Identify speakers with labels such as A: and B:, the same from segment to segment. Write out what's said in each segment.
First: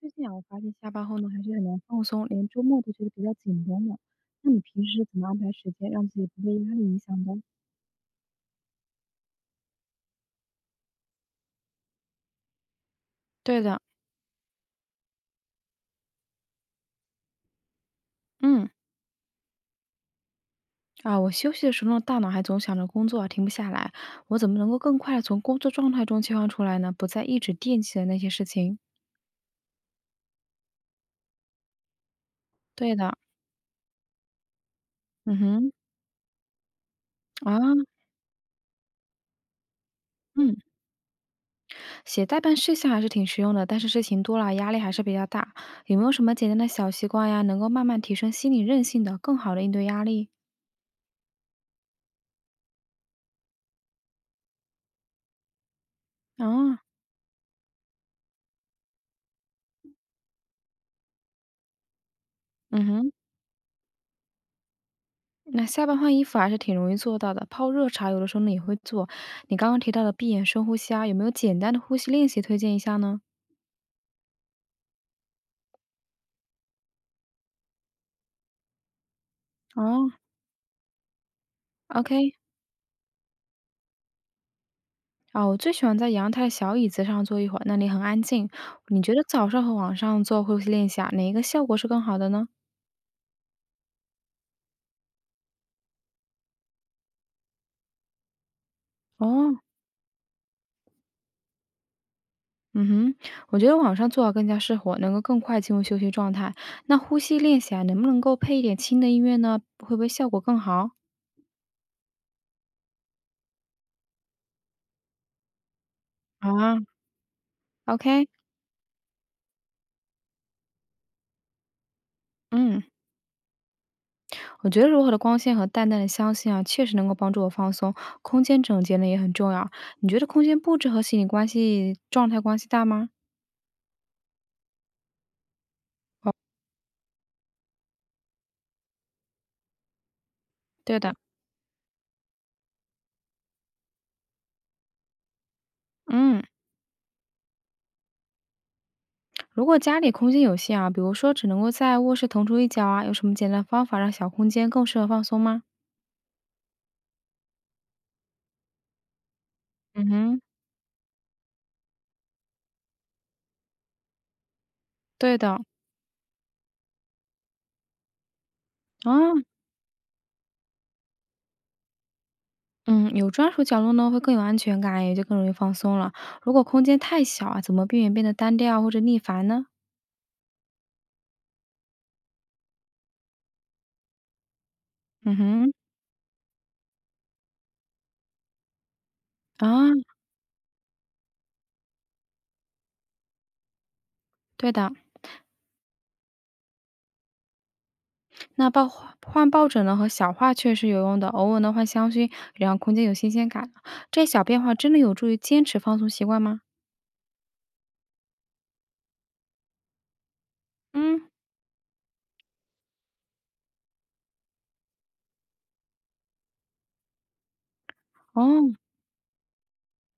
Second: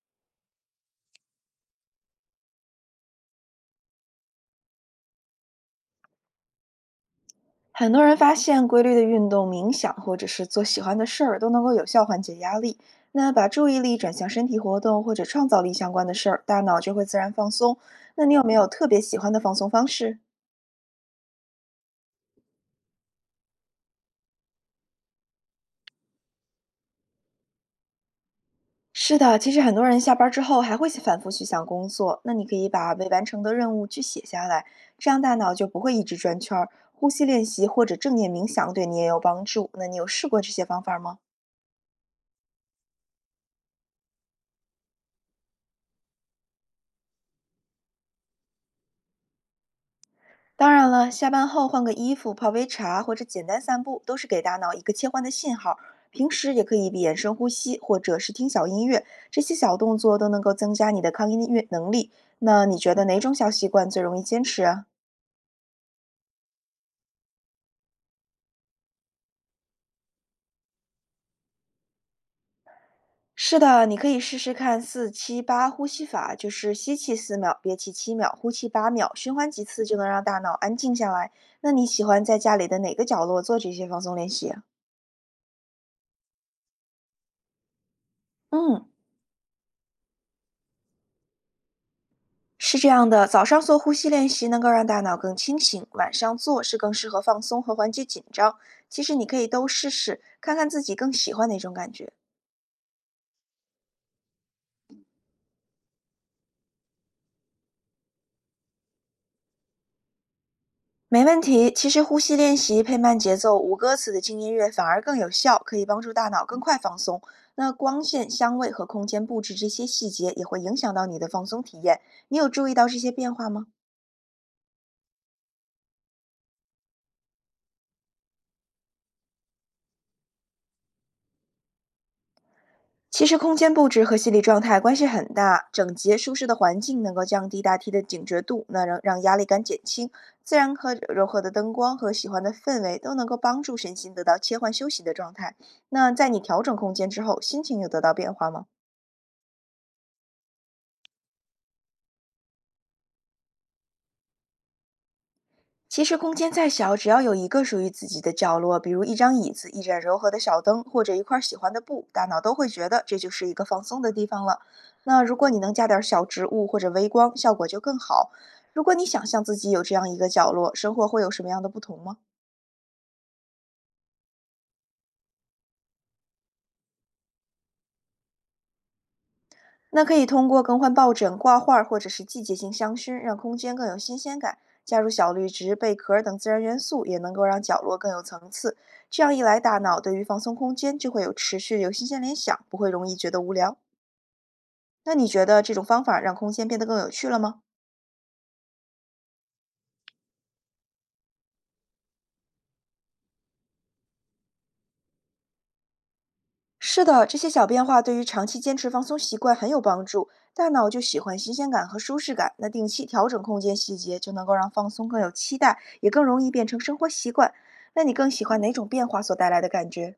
A: 最近啊，我发现下班后呢，还是很难放松，连周末都觉得比较紧绷的。那你平时是怎么安排时间，让自己不被压力影响的？
B: 很多人发现规律的运动、冥想或者是做喜欢的事儿都能够有效缓解压力。那把
A: 对
B: 注意
A: 的，
B: 力转向身体活动或者创造力相关的事儿，大脑就会自然放松。那你有没有
A: 嗯
B: 特别喜欢的放松方式？
A: 我休息的时候呢，大脑还总想着工作啊停不下来。我怎么能够更快的从工作状态中切换出来呢？不再一直惦记着那些事情。
B: 是的，其实很多人下班之后还会反复去想工作。那你可以把
A: 对
B: 未
A: 的。
B: 完成的任务去写下来，这样大
A: 嗯
B: 脑就
A: 哼。
B: 不会一直转圈儿。呼吸练
A: 啊，
B: 习或者正念冥想对你也有帮助。那你有试过这
A: 嗯，
B: 些方法吗？
A: 写代办事项还是挺实用的，但是事情多了，压力还是比较大。有没有什么简单的小习惯呀，能够慢慢提升心理韧性的，更好的应对压力？
B: 当然了，下班后换个衣服、泡杯茶或者简单散步，都是给大脑一个切换的信号。平时也可
A: 啊。
B: 以闭眼深呼吸，或者是听小音乐，这些小动作都能够增加你的抗音乐能力。那你
A: 嗯
B: 觉得
A: 哼。
B: 哪种小习惯最容易坚持啊？
A: 那下班换衣服还是挺容易做到的，泡热茶有的时候呢也会做。你刚刚提到的闭眼深呼吸啊，有没有简单的呼吸练习推荐一下呢？
B: 是的，你可以试试看4-7-8呼吸法，就是吸气4秒，憋气7秒，呼气8秒，循环几次就能
A: 哦，
B: 让大脑安静下来。那你喜欢
A: ？OK。
B: 在家里的哪个角落做这些放松练习啊。
A: 啊，我最喜欢在阳台小椅子上坐一会儿，那里很安静。
B: 嗯。
A: 你觉得早上和晚上做呼吸练习啊，哪一个效果是更好的呢？
B: 是这样的，早上做呼吸练习能够让大脑更清醒，晚上做是更适合放松和缓解紧张。其实你可以
A: 哦。
B: 都试试，看看自己更喜欢哪种感觉。
A: 嗯哼。我觉得晚上做好更加适合，能够更快进入休息状态。那呼吸练习啊，能不能够配一点轻的音乐呢？会不会效果更好
B: 没问题，其实呼吸练习配慢节奏、无歌词的轻音乐反而更有效，可以帮助大脑更
A: 啊，
B: 快放松。那光
A: ？OK。
B: 线、香味和空间布置这些细节也会影响到你的放松体验。你有注意
A: 嗯。
B: 到这些变化吗？
A: 我觉得柔和的光线和淡淡的香气啊，确实能够帮助我放松。空间整洁呢也很重要。你觉得空间布置和心理关系、状态关系大吗？
B: 其实空间布置和心理状态关系很大，整洁舒适的环境能够降低大梯的警觉度，那让压力感减轻。自然和
A: 对的，
B: 柔和的灯光和喜欢的氛围都能够帮助身心得到切换休息的状态。那在你
A: 嗯，
B: 调整空间之后，心情有得到变化吗？
A: 如果家里空间有限啊，比如说只能够在卧室腾出一角啊，有什么简单方法让小空间更适合放松吗？
B: 其实空间再小，只要有一个属于自己的角落，比如一张椅子、一盏
A: 嗯
B: 柔和
A: 哼。
B: 的小灯，或者一块喜欢的布，大脑都会觉得这就是一个放松的地方了。那
A: 对
B: 如果你
A: 的。
B: 能加点小植物或者微光，效果就更好。如果你想
A: 啊，
B: 象自己有这样一个角落，生活会有什么样的不同吗？
A: 嗯，有专属角落呢，会更有安全感，也就更容易放松了。如果空间太小啊，怎么避免变得单调或者腻烦呢？
B: 那可以通过更换抱枕、挂画或者是季节性香薰，让空间更有新鲜感。加入小
A: 嗯
B: 绿
A: 哼。
B: 植、贝壳等自然元素，也能够让角落更有层次。这样一来，
A: 啊。
B: 大脑对于放松空间就会有持续、有新鲜联想，不会容易觉得无聊。
A: 对的。
B: 那你觉得这种方法让空间变得更有趣了吗？
A: 那抱换换枕枕呢和小花确实有用的，偶尔呢换香薰，让空间有新鲜感。这些小变化真的有助于坚持放松习惯吗？
B: 是的，这些小变化对于长期坚持放松习惯很有帮助。大脑就喜
A: 嗯，
B: 欢新鲜感和舒适感，那定期调整空间细节，就能够让放松更有期待，也更容易变成生活习惯。那你更喜欢
A: 哦，
B: 哪种变化所带来的感觉？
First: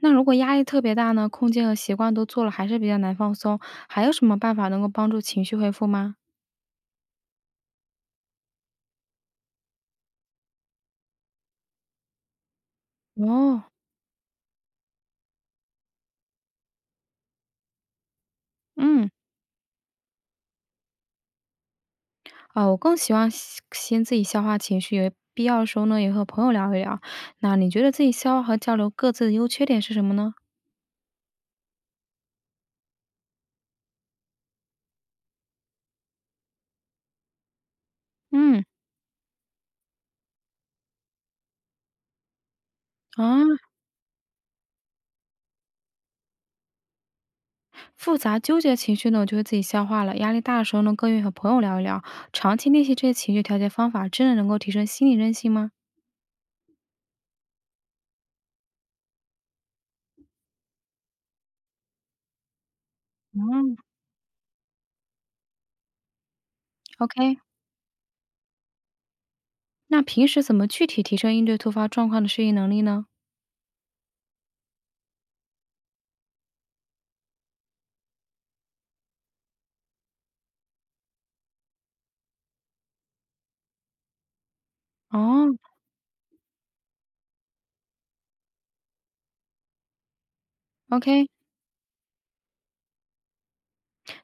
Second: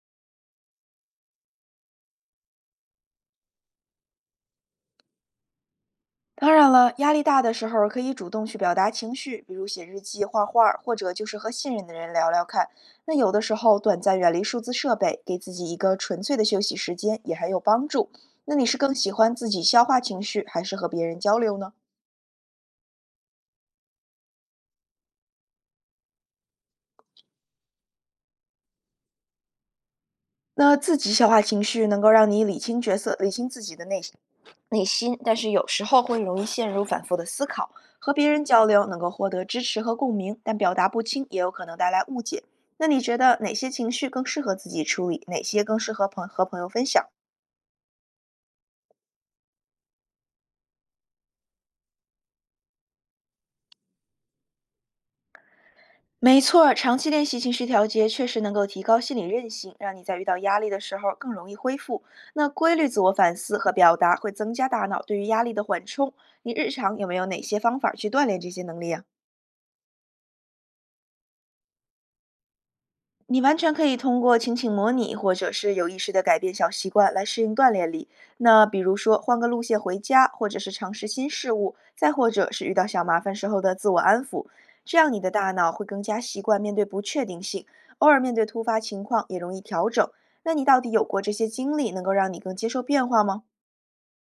A: 那如果压力特别大呢，空间和习惯都做了，还是比较难放松，还有什么办法能够帮助情绪恢复吗？
B: 当然了，压力大的时候可以主动去表达情绪，比如写日记、画画或者就是和信任的人聊聊看。那有的时
A: 哦，
B: 候短暂远离数字设备，给自己一个纯粹的休息时间也很有帮助。那你是更
A: 嗯，
B: 喜欢自己消化情绪，还是和别人交流呢？
A: 啊，我更希望先自己消化情绪，有必要的时候呢，也和朋友聊一聊。那你觉得自己消化和交流各自的优缺点是什么呢？
B: 那自己消化情绪能够让你理清角色，理清自己的内心，但是有时候会容易陷入反复的思考。和别人
A: 嗯，
B: 交流能够获得支持和共鸣，但表达不清也有可能带来误解。那你觉得哪
A: 啊。
B: 些情绪更适合自己处理，哪些更适合朋和朋友分享？
A: 复杂纠结情绪呢，我就会自己消化了。压力大的时候呢，更愿意和朋友聊一聊。长期练习这些情绪调节方法，真的能够提升心理韧性吗？
B: 没错儿，长期练习情绪调节确实能够提高心理韧性，让你在遇到压力的时候更容易恢复。那规律自我反思和
A: 嗯
B: 表达会增加大脑对于压力的缓冲。你日常有没有
A: ？OK。
B: 哪些方法去锻炼这些能力啊？
A: 那平时怎么具体提升应对突发状况的适应能力呢？
B: 你完全可以通过情景模拟，或者是有意识的改变小习惯来适应锻炼力。那比如说换个路线回家，或者是尝试新事物，再或者是遇到小麻烦时候的自我安抚，这样你的
A: 哦
B: 大脑会更加习惯面对不确定性，偶尔面对突发情况也容易调整。那你到底有过
A: ，OK。
B: 这些经历，能够让你更接受变化吗？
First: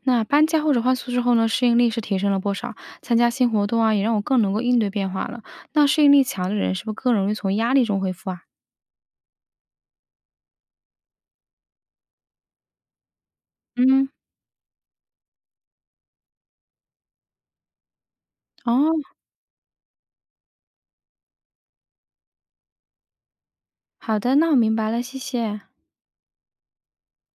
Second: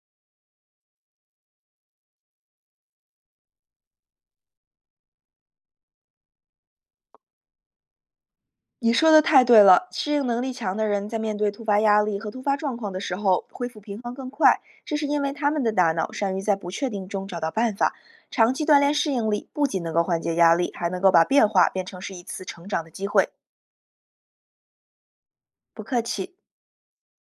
A: 那搬家或者换宿舍后呢，适应力是提升了不少。参加新活动啊，也让我更能够应对变化了。那适应力强的人是不是更容易从压力中恢复啊？
B: 你说的太对了，适应能力强的人在面对突发压力和突发状况的时候，恢复平
A: 嗯。
B: 衡更快，这是因为他们的大脑善于在不确定中找到办法。长期锻炼
A: 哦。
B: 适应力，不仅能够缓解压力，还能够把变化变成是一次成长的机会。
A: 好的，那我明白了，谢谢。
B: 不客气。